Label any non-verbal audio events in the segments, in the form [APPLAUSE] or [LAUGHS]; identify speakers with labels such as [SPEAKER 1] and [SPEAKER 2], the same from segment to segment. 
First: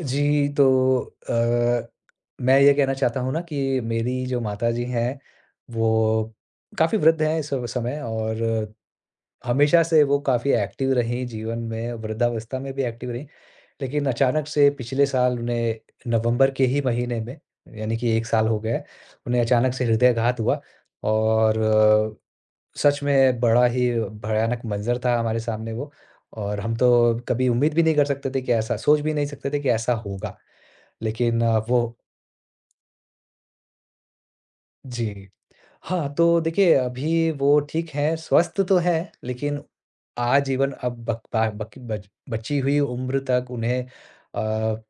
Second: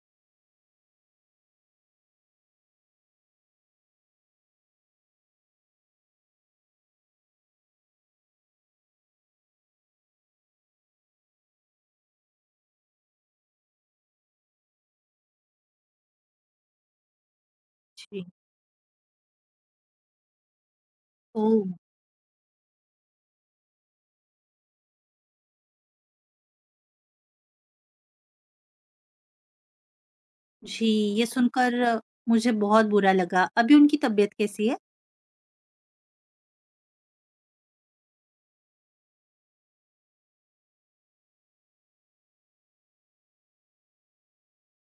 [SPEAKER 1] जी, तो अ, मैं ये कहना चाहता हूँ ना कि मेरी जो माताजी हैं, वो काफ़ी वृद्ध हैं इस समय और हमेशा से वो काफ़ी एक्टिव रहीं जीवन में, वृद्धावस्था में भी एक्टिव रहीं। लेकिन अचानक से पिछले साल उन्हें नवंबर के ही महीने में, यानी कि
[SPEAKER 2] जी।
[SPEAKER 1] 1 साल हो गया है, उन्हें अचानक से हृदयघात हुआ और
[SPEAKER 2] ओह!
[SPEAKER 1] सच में बड़ा ही भयानक मंज़र था हमारे सामने वो और हम तो कभी उम्मीद भी नहीं कर सकते थे कि ऐसा सोच भी नहीं सकते थे कि ऐसा होगा।
[SPEAKER 2] जी, ये
[SPEAKER 1] लेकिन वो
[SPEAKER 2] सुनकर मुझे बहुत बुरा लगा। अभी उनकी तबीयत कैसी है?
[SPEAKER 1] जी। हाँ, तो देखिए अभी वो ठीक हैं, स्वस्थ तो हैं, लेकिन आजीवन अब बक पा बकी बच बची हुई उम्र तक उन्हें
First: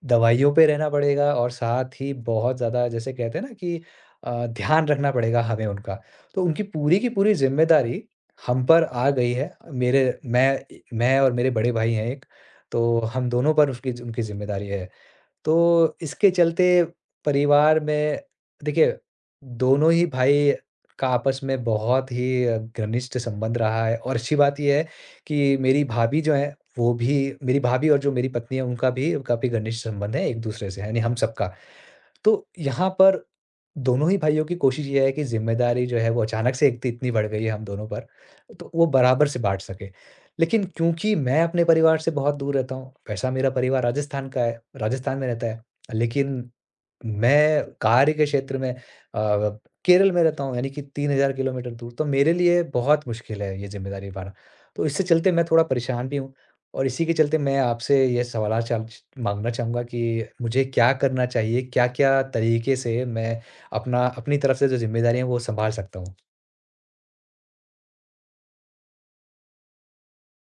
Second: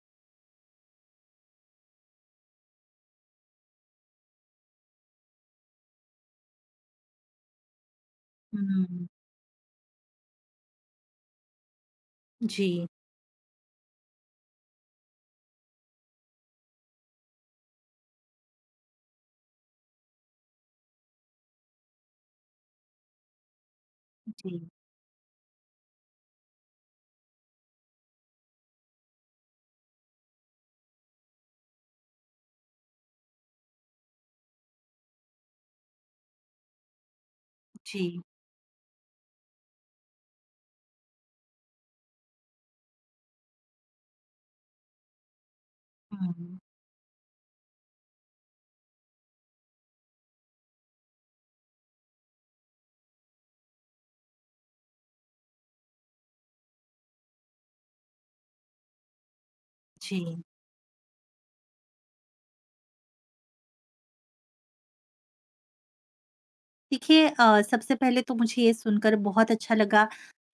[SPEAKER 1] दवाइयों पे रहना पड़ेगा और साथ ही बहुत ज़्यादा जैसे कहते हैं ना कि ध्यान रखना पड़ेगा हमें उनका। तो उनकी पूरी की पूरी ज़िम्मेदारी हम पर
[SPEAKER 2] हुँ,
[SPEAKER 1] आ गई है। मेरे मैं और मेरे बड़े भाई हैं एक,
[SPEAKER 2] जी,
[SPEAKER 1] तो हम दोनों पर उसकी उनकी ज़िम्मेदारी है। तो इसके चलते परिवार में देखिए, दोनों ही भाई का आपस में बहुत ही घनिष्ठ संबंध रहा है और अच्छी
[SPEAKER 2] जी,
[SPEAKER 1] बात ये है कि मेरी भाभी जो हैं, वो भी मेरी भाभी और जो मेरी पत्नी है, उनका भी काफ़ी घनिष्ठ संबंध है एक-दूसरे से, यानी हम सबका। तो यहाँ पर दोनों ही भाइयों की कोशिश ये है कि ज़िम्मेदारी जो है वो अचानक से एक तो इतनी बढ़ गई है हम दोनों
[SPEAKER 2] जी।
[SPEAKER 1] पर, तो वो बराबर से बाँट सकें। लेकिन क्योंकि मैं अपने परिवार से बहुत दूर रहता हूँ, वैसा मेरा परिवार राजस्थान का है, राजस्थान में रहता है। लेकिन
[SPEAKER 2] हुँ,
[SPEAKER 1] मैं कार्य के क्षेत्र में केरल में रहता हूँ यानी कि 3000 किलोमीटर दूर, तो मेरे लिए बहुत मुश्किल है ये ज़िम्मेदारी निभाना। तो इससे चलते मैं थोड़ा परेशान भी हूँ और इसी के चलते मैं आपसे ये सवाल चाह माँगना चाहूँगा कि
[SPEAKER 2] जी।
[SPEAKER 1] मुझे क्या करना चाहिए? क्या-क्या तरीके से मैं अपना अपनी तरफ से जो ज़िम्मेदारियाँ हैं वो सँभाल सकता हूँ?
[SPEAKER 2] देखिए सबसे पहले तो मुझे ये सुनकर बहुत अच्छा लगा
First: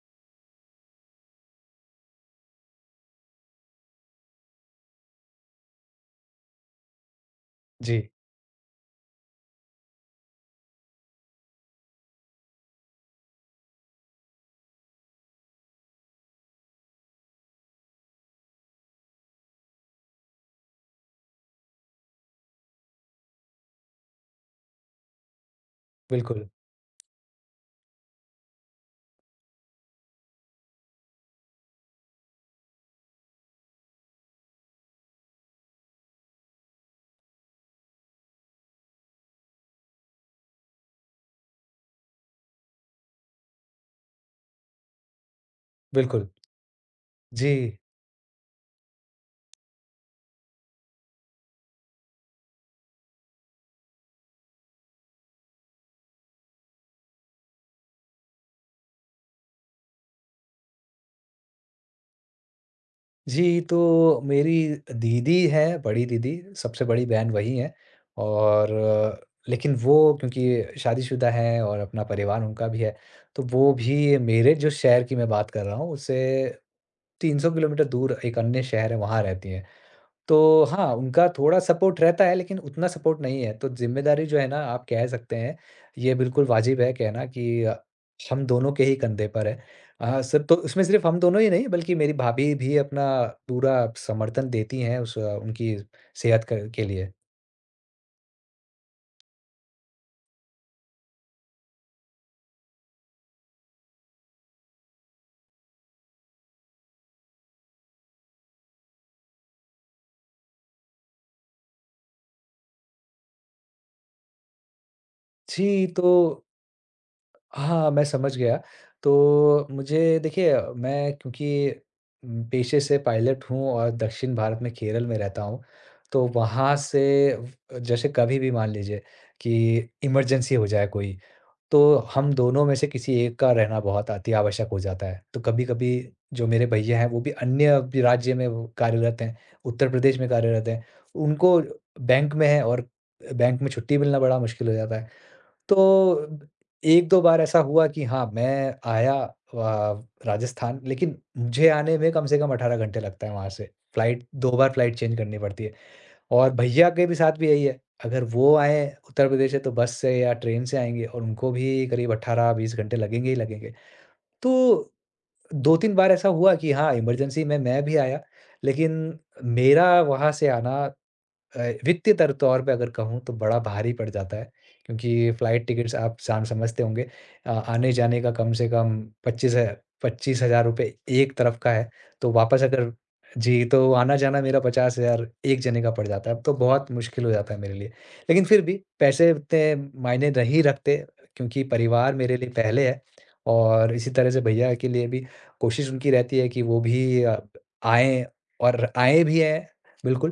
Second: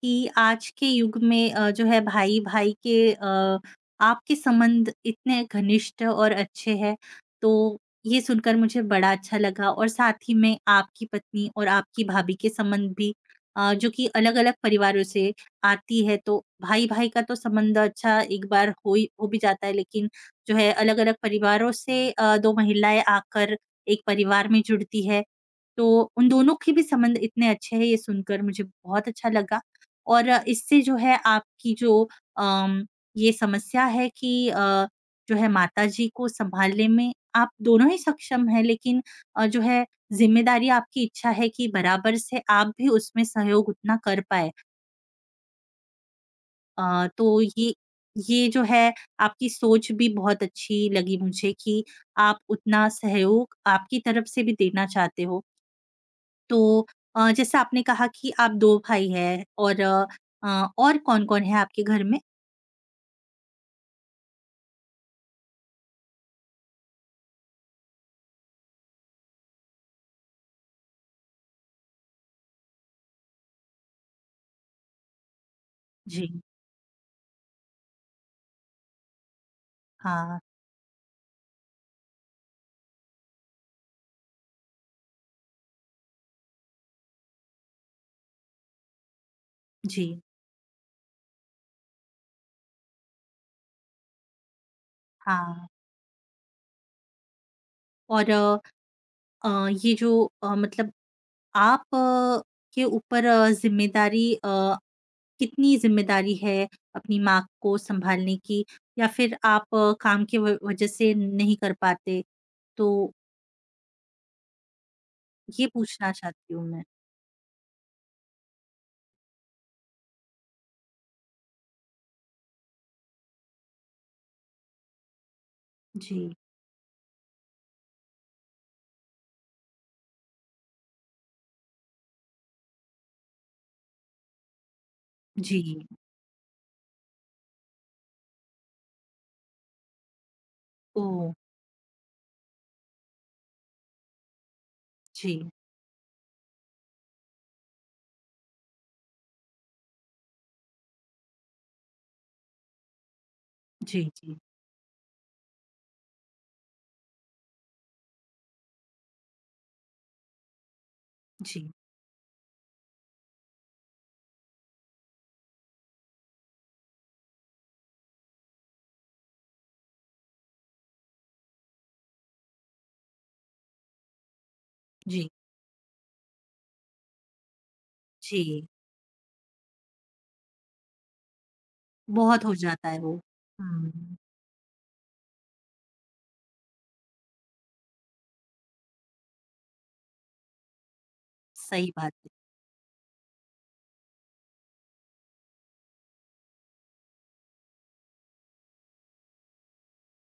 [SPEAKER 2] कि आज के युग में जो है भाई-भाई के आपके संबंध इतने घनिष्ठ और अच्छे हैं, तो
[SPEAKER 1] जी,
[SPEAKER 2] ये सुनकर मुझे बड़ा अच्छा लगा और साथ ही में आपकी पत्नी और आपकी भाभी के संबंध भी जो कि अलग-अलग परिवारों से आती है, तो भाई-भाई का तो संबंध अच्छा एक बार हो भी जाता है, लेकिन जो है अलग-अलग परिवारों से 2 महिलाएँ आकर एक परिवार में जुड़ती है। तो उन
[SPEAKER 1] बिल्कुल,
[SPEAKER 2] दोनों के भी संबंध इतने अच्छे हैं, ये सुनकर मुझे बहुत अच्छा लगा और इससे जो है आपकी जो अम, ये समस्या है कि जो है माताजी को सँभालने में आप दोनों ही सक्षम हैं, लेकिन जो है ज़िम्मेदारी आपकी इच्छा है कि बराबर से आप भी उसमें सहयोग उतना कर पाएँ।
[SPEAKER 1] बिल्कुल।
[SPEAKER 2] तो
[SPEAKER 1] जी।
[SPEAKER 2] ये जो है आपकी सोच भी बहुत अच्छी लगी मुझे कि आप उतना सहयोग आपकी तरफ से भी देना चाहते हो। तो जैसे आपने कहा कि आप 2 भाई हैं और कौन-कौन है आपके घर में?
[SPEAKER 1] जी, तो मेरी दीदी है, बड़ी दीदी, सबसे बड़ी बहन वही है और लेकिन वो क्योंकि शादीशुदा हैं और अपना परिवार उनका भी है, तो वो भी मेरे जो शहर की मैं बात कर रहा हूँ,
[SPEAKER 2] जी,
[SPEAKER 1] उससे 300 किलोमीटर दूर एक अन्य शहर है, वहाँ रहती हैं।
[SPEAKER 2] हाँ,
[SPEAKER 1] तो हाँ, उनका थोड़ा सपोर्ट रहता है लेकिन उतना सपोर्ट नहीं है। तो ज़िम्मेदारी जो है ना आप कह सकते हैं, ये बिल्कुल वाजिब है कहना कि हम दोनों के ही कंधे पर है।
[SPEAKER 2] जी,
[SPEAKER 1] सिर्फ़ तो उसमें सिर्फ़ हम दोनों ही नहीं बल्कि मेरी भाभी भी अपना पूरा समर्थन देती हैं उस
[SPEAKER 2] हाँ।
[SPEAKER 1] उनकी सेहत क के लिए।
[SPEAKER 2] और ये जो मतलब आप के ऊपर ज़िम्मेदारी कितनी ज़िम्मेदारी है अपनी माँ को सँभालने की या फिर आप काम की व वज़ह से नहीं कर पाते? तो ये
[SPEAKER 1] जी,
[SPEAKER 2] पूछना
[SPEAKER 1] तो
[SPEAKER 2] चाहती हूँ मैं।
[SPEAKER 1] हाँ, मैं समझ गया। तो मुझे देखिए मैं क्योंकि पेशे से पायलट हूँ और दक्षिण भारत में केरल में रहता हूँ। तो
[SPEAKER 2] जी,
[SPEAKER 1] वहाँ से व जैसे कभी भी मान लीजिए कि इमरजेंसी हो जाए कोई, तो हम दोनों में से किसी एक का रहना बहुत अति आवश्यक हो जाता है। तो
[SPEAKER 2] जी,
[SPEAKER 1] कभी-कभी जो मेरे भैया हैं वो भी अन्य भी राज्य में वो कार्यरत हैं, उत्तर प्रदेश में कार्यरत हैं।
[SPEAKER 2] ओह!
[SPEAKER 1] उनको बैंक में है और बैंक में छुट्टी मिलना बड़ा मुश्किल हो जाता है।
[SPEAKER 2] जी,
[SPEAKER 1] तो 1-2 बार ऐसा हुआ कि हाँ, मैं आया राजस्थान लेकिन मुझे आने में कम से कम 18 घंटे लगता है वहाँ से।
[SPEAKER 2] जी,
[SPEAKER 1] फ्लाइट
[SPEAKER 2] जी,
[SPEAKER 1] 2 बार फ्लाइट चेंज करनी पड़ती है और भैया के भी साथ भी यही है। अगर वो आएँ उत्तर प्रदेश से तो बस से या ट्रेन से आएँगे और उनको
[SPEAKER 2] जी,
[SPEAKER 1] भी करीब 18-20 घंटे लगेंगे ही लगेंगे। तो 2-3 बार ऐसा हुआ कि हाँ, इमरजेंसी में मैं भी आया, लेकिन मेरा वहाँ से आना वित्तीय तर तौर पे अगर कहूँ तो बड़ा भारी पड़ जाता है
[SPEAKER 2] जी,
[SPEAKER 1] क्योंकि फ्लाइट टिकट्स आप साम समझते होंगे आने-जाने का कम
[SPEAKER 2] जी।
[SPEAKER 1] से कम 25 है 25,000 रुपए एक तरफ का है, तो
[SPEAKER 2] बहुत हो
[SPEAKER 1] वापस
[SPEAKER 2] जाता
[SPEAKER 1] अगर
[SPEAKER 2] है वो।
[SPEAKER 1] जी, तो
[SPEAKER 2] हुँ।
[SPEAKER 1] आना-जाना मेरा 50,000 एक जने का पड़ जाता है, अब तो बहुत मुश्किल हो जाता है मेरे लिए। लेकिन फिर भी पैसे उतने मायने नहीं रखते क्योंकि
[SPEAKER 2] सही बात
[SPEAKER 1] परिवार
[SPEAKER 2] है।
[SPEAKER 1] मेरे लिए पहले है और इसी तरह से भैया के लिए भी कोशिश उनकी रहती है कि वो भी आएँ और आएँ भी हैं बिल्कुल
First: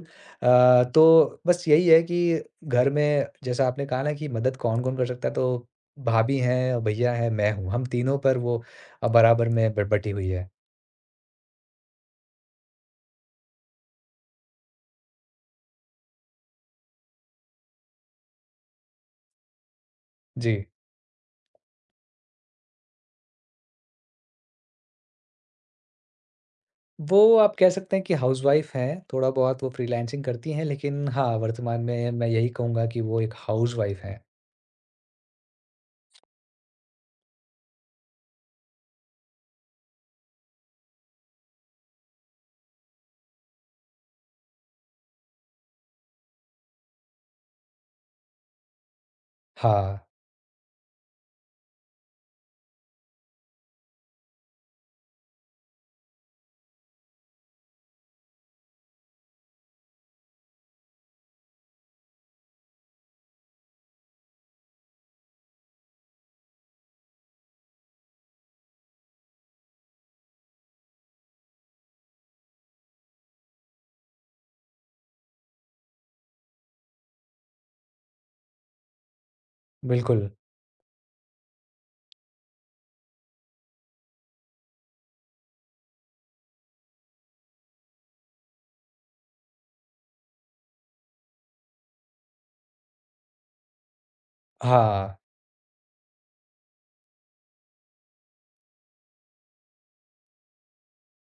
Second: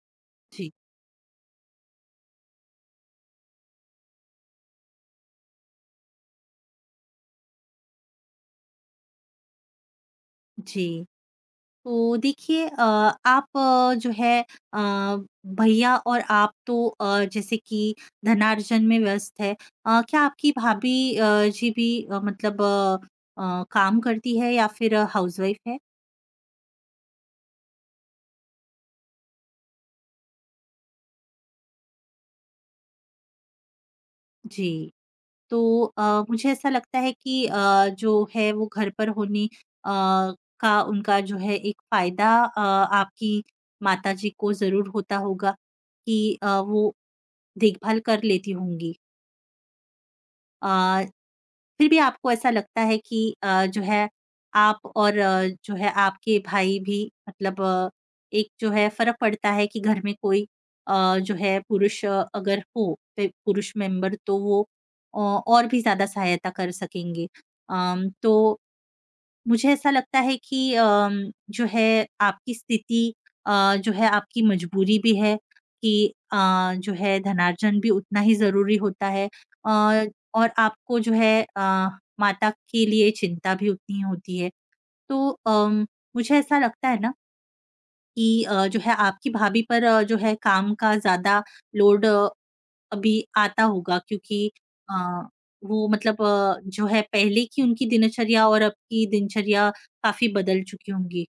[SPEAKER 2] जी,
[SPEAKER 1] तो बस यही है कि घर में जैसा आपने कहा ना कि मदद कौन-कौन कर सकता है, तो भाभी हैं, और भैया हैं, मैं हूँ, हम तीनों पर वो बराबर में ब बटी हुई है।
[SPEAKER 2] जी। तो देखिए आप जो है अ, भैया और आप तो जैसे कि धनार्जन में व्यस्त है। क्या आपकी
[SPEAKER 1] जी।
[SPEAKER 2] भाभी मतलब काम करती है या फिर हाउसवाइफ है?
[SPEAKER 1] वो आप कह सकते हैं कि हाउसवाइफ़ हैं, थोड़ा बहुत वो फ्रीलांसिंग करती हैं, लेकिन हाँ, वर्तमान में मैं यही कहूँगा कि वो एक हाउसवाइफ़ हैं।
[SPEAKER 2] जी। तो मुझे ऐसा लगता है कि जो है वो घर पर होने का उनका जो है एक फ़ायदा आपकी माताजी को ज़रूर होता होगा कि वो देखभाल कर लेती होंगी।
[SPEAKER 1] हाँ,
[SPEAKER 2] अ, फिर भी आपको ऐसा लगता है कि जो है आप और जो है आपके भाई भी मतलब एक जो है फर्क पड़ता है कि घर में कोई जो है पुरुष अ, अगर हो पे- पुरुष मेंबर तो वो और भी ज्यादा सहायता कर सकेंगे तो मुझे ऐसा लगता है कि जो है आपकी स्थिति जो है आपकी मजबूरी भी है कि जो है धनार्जन भी उतना ही ज़रूरी होता है और
[SPEAKER 1] बिल्कुल।
[SPEAKER 2] और आपको जो है माता के लिए चिंता भी उतनी ही होती है। तो मुझे ऐसा लगता है ना कि जो है आपकी भाभी पर जो है काम का ज़्यादा लोड अभी आता होगा क्योंकि अ,
[SPEAKER 1] हाँ।
[SPEAKER 2] वो मतलब जो है पहले की उनकी दिनचर्या और अब की दिनचर्या काफ़ी बदल चुकी होंगी।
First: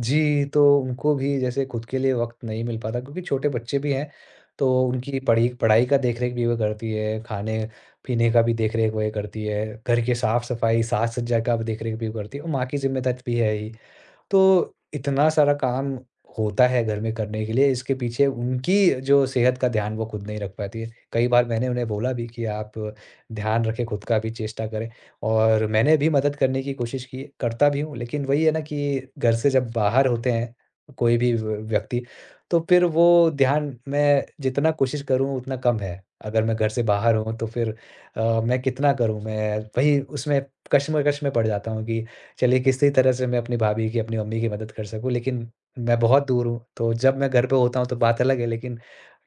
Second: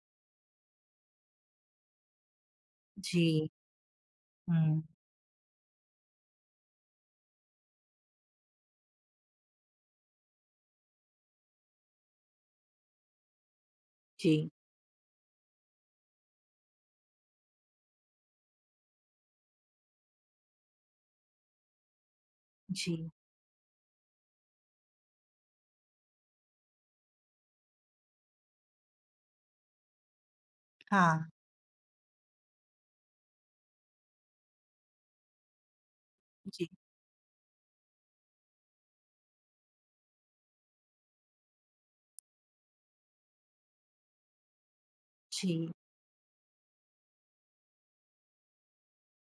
[SPEAKER 1] जी, तो उनको भी जैसे खुद के लिए वक़्त नहीं मिल पाता क्योंकि छोटे
[SPEAKER 2] जी,
[SPEAKER 1] बच्चे भी हैं, तो
[SPEAKER 2] हुँ,
[SPEAKER 1] उनकी पढ़ी पढ़ाई का देख-रेख भी वो करती है, खाने-पीने का भी देख-रेख वही करती है, घर की साफ-सफाई, साज-सज्जा का भी देख-रेख भी वो करती है और माँ की ज़िम्मेदारी भी है ही।
[SPEAKER 2] जी,
[SPEAKER 1] तो इतना सारा काम होता है घर में करने के लिए, इसके पीछे उनकी जो सेहत का ध्यान वो खुद नहीं रख पाती है। कई बार मैंने उन्हें बोला भी कि आप
[SPEAKER 2] जी,
[SPEAKER 1] ध्यान रखें, खुद का भी चेष्टा करें और मैंने भी मदद करने की कोशिश की, करता भी हूँ। लेकिन वही है ना कि घर से जब बाहर होते हैं कोई
[SPEAKER 2] हाँ,
[SPEAKER 1] भी व्यक्ति, तो फिर वो ध्यान मैं जितना कोशिश करूँ उतना कम है। अगर मैं
[SPEAKER 2] जी,
[SPEAKER 1] घर से बाहर हूँ तो फिर मैं कितना करूँ? मैं वही उसमें कश्मकश में पड़ जाता हूँ कि चलिए किसी तरह से मैं अपनी भाभी की, अपनी मम्मी की मदद कर सकूँ, लेकिन
[SPEAKER 2] जी,
[SPEAKER 1] मैं बहुत दूर हूँ, तो जब मैं घर पे होता हूँ तो बात अलग है, लेकिन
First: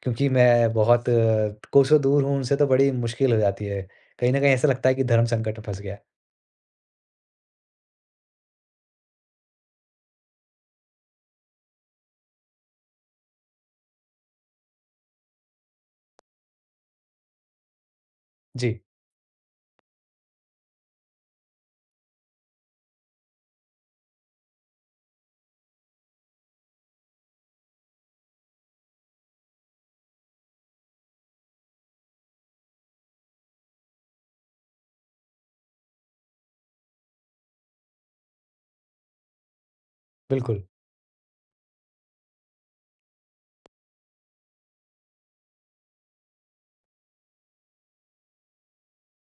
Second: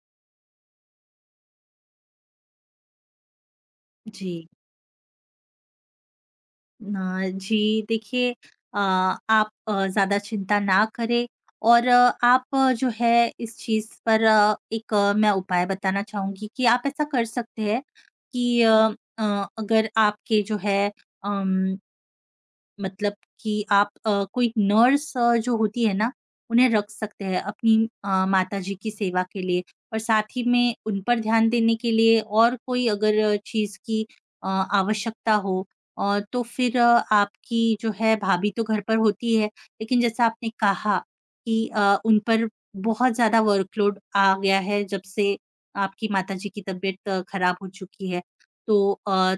[SPEAKER 1] क्योंकि मैं बहुत कोसों दूर हूँ उनसे तो बड़ी मुश्किल हो जाती है।
[SPEAKER 2] जी।
[SPEAKER 1] कहीं न कहीं ऐसा लगता है कि धर्म संकट में फँस गया।
[SPEAKER 2] जी देखिए आप ज़्यादा चिंता ना करें और आप जो है इस चीज़ पर एक मैं उपाय बताना चाहूँगी कि आप ऐसा कर सकते हैं कि
[SPEAKER 1] जी,
[SPEAKER 2] अगर आपके जो है अम मतलब कि आप कोई नर्स जो होती है ना, उन्हें रख सकते हैं अपनी माताजी की सेवा के लिए और साथ ही में उन पर ध्यान देने के लिए और कोई अगर चीज़ की आवश्यकता हो तो फिर आपकी जो है भाभी तो घर पर होती है, लेकिन जैसा आपने
[SPEAKER 1] बिल्कुल।
[SPEAKER 2] कहा कि उन पर बहुत ज़्यादा वर्कलोड आ गया है जब से आपकी माताजी की तबीयत खराब हो चुकी है। तो अ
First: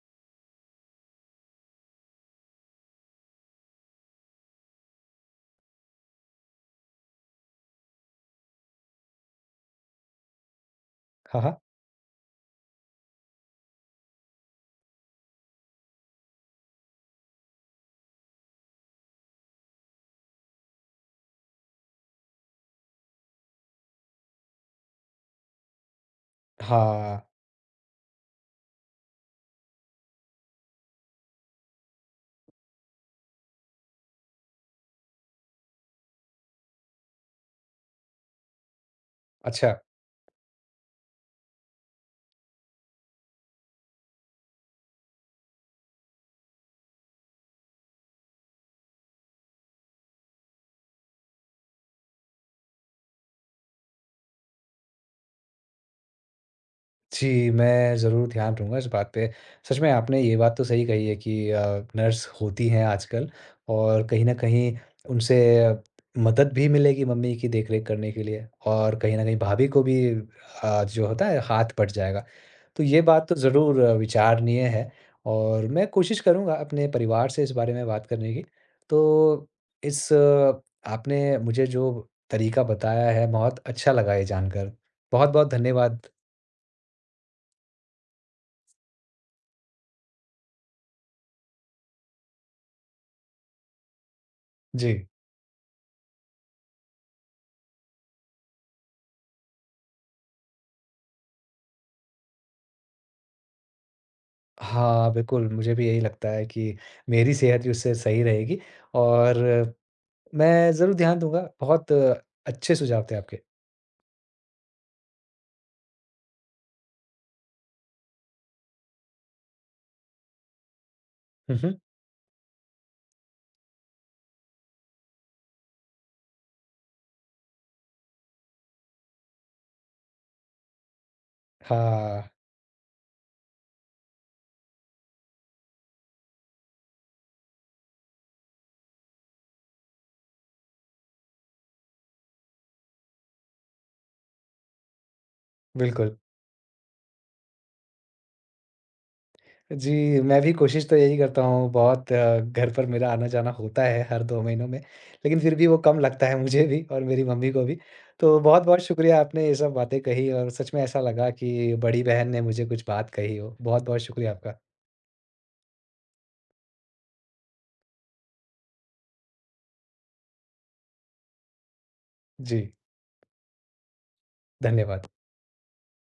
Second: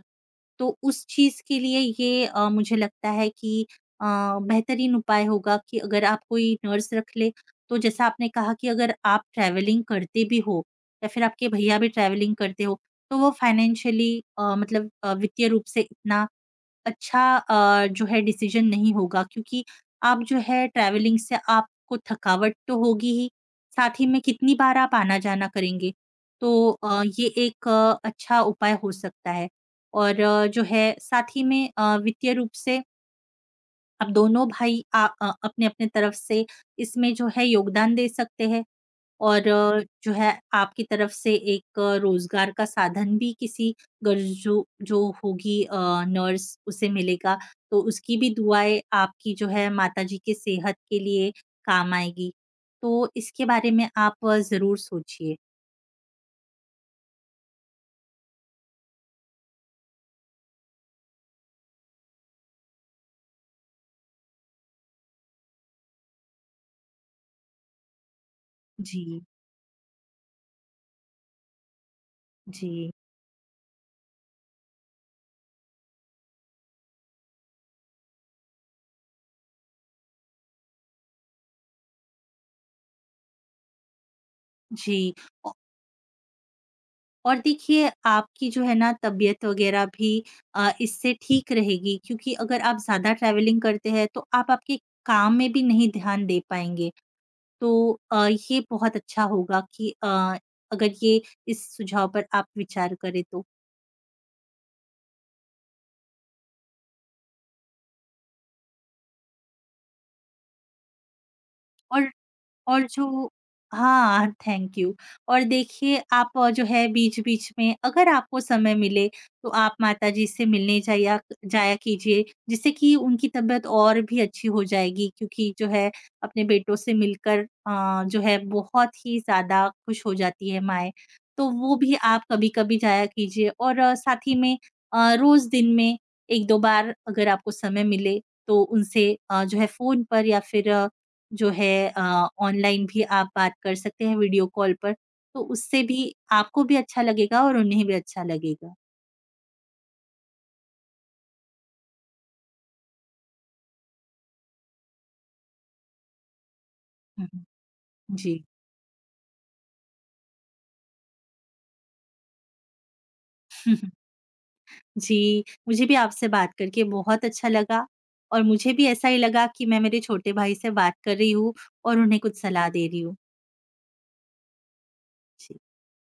[SPEAKER 2] तो उस चीज़ के लिए ये मुझे लगता है कि बेहतरीन उपाय होगा कि अगर आप कोई नर्स रख ले, तो जैसा आपने कहा कि अगर आप ट्रैवलिंग करते भी हो या फिर
[SPEAKER 1] हाँ,
[SPEAKER 2] आपके
[SPEAKER 1] हाँ।
[SPEAKER 2] भैया भी ट्रैवलिंग करते हो, तो वो फाइनेंशियली मतलब वित्तीय रूप से इतना अच्छा जो है डिसीजन नहीं होगा क्योंकि आप जो है ट्रैवलिंग से आपको थकावट तो होगी ही, साथ ही में कितनी बार आप आना-जाना करेंगे। तो
[SPEAKER 1] हाँ,
[SPEAKER 2] ये एक अच्छा उपाय हो सकता है और जो है साथ ही में वित्तीय रूप से आप दोनों भाई अपने-अपने तरफ से इसमें जो है योगदान दे सकते हैं। और
[SPEAKER 1] अच्छा।
[SPEAKER 2] जो है आपकी तरफ से एक रोज़गार का साधन भी किसी गर जो जो होगी नर्स उसे मिलेगा, तो उसकी भी दुआएँ आपकी जो है माताजी के सेहत के लिए काम आएगी। तो इसके बारे में आप ज़रूर सोचिए।
[SPEAKER 1] जी, मैं ज़रूर ध्यान दूँगा इस बात पे। सच में आपने ये बात तो सही कही है कि नर्स होती हैं आजकल और कहीं न कहीं उनसे मदद भी मिलेगी मम्मी की देखरेख करने के लिए और कहीं
[SPEAKER 2] जी,
[SPEAKER 1] न कहीं भाभी को भी जो होता है हाथ बँट जाएगा। तो
[SPEAKER 2] जी,
[SPEAKER 1] ये बात तो ज़रूर विचारणीय है और मैं कोशिश करूँगा अपने परिवार से इस बारे में बात करने की। तो इस अ, आपने मुझे जो तरीका बताया है बहुत अच्छा लगा ये जानकर।
[SPEAKER 2] जी। औ
[SPEAKER 1] बहुत-बहुत धन्यवाद।
[SPEAKER 2] और देखिए आपकी जो है ना तबीयत वग़ैरह भी इससे ठीक रहेगी क्योंकि अगर आप ज़्यादा ट्रैवलिंग करते हैं तो आप आपके
[SPEAKER 1] जी।
[SPEAKER 2] काम में भी नहीं ध्यान दे पाएँगे। तो ये बहुत अच्छा होगा कि अगर ये इस सुझाव पर आप विचार करें तो।
[SPEAKER 1] हाँ, बिल्कुल, मुझे भी यही लगता है कि मेरी सेहत भी उससे सही रहेगी और मैं ज़रूर ध्यान दूँगा। बहुत
[SPEAKER 2] और
[SPEAKER 1] अच्छे
[SPEAKER 2] और
[SPEAKER 1] सुझाव थे
[SPEAKER 2] जो
[SPEAKER 1] आपके।
[SPEAKER 2] हाँ, थैंक यू। और देखिए आप जो है बीच-बीच में अगर आपको समय मिले तो आप माताजी से मिलने जाया
[SPEAKER 1] हुँ, हुँ।
[SPEAKER 2] जाया कीजिए, जिससे कि उनकी तबीयत और भी अच्छी हो जाएगी क्योंकि जो है अपने बेटों से मिलकर जो है बहुत ही ज़्यादा खुश हो जाती है माएँ। तो वो भी
[SPEAKER 1] हाँ,
[SPEAKER 2] आप कभी-कभी जाया कीजिए और साथ ही में रोज़ दिन में 1-2 बार अगर आपको समय मिले तो उनसे जो है फ़ोन पर या फिर जो है ऑनलाइन भी आप बात कर सकते हैं वीडियो कॉल पर, तो उससे भी
[SPEAKER 1] बिल्कुल।
[SPEAKER 2] आपको भी अच्छा लगेगा और उन्हें भी अच्छा लगेगा।
[SPEAKER 1] जी, मैं भी कोशिश तो यही करता हूँ, बहुत घर पर मेरा आना-जाना होता है हर 2 महीनों में, लेकिन फिर भी वो कम लगता है मुझे भी और मेरी
[SPEAKER 2] हुँ।
[SPEAKER 1] मम्मी को भी। तो
[SPEAKER 2] जी।
[SPEAKER 1] बहुत-बहुत शुक्रिया, आपने ये सब बातें कही और सच में ऐसा लगा कि बड़ी बहन ने मुझे कुछ बात कही हो।
[SPEAKER 2] [LAUGHS]
[SPEAKER 1] बहुत-बहुत शुक्रिया आपका।
[SPEAKER 2] जी, मुझे भी आपसे बात करके बहुत अच्छा लगा और मुझे भी ऐसा ही लगा कि मैं मेरे छोटे भाई से बात कर रही हूँ और उन्हें कुछ सलाह
[SPEAKER 1] जी,
[SPEAKER 2] दे रही हूँ।
[SPEAKER 1] धन्यवाद।
[SPEAKER 2] जी।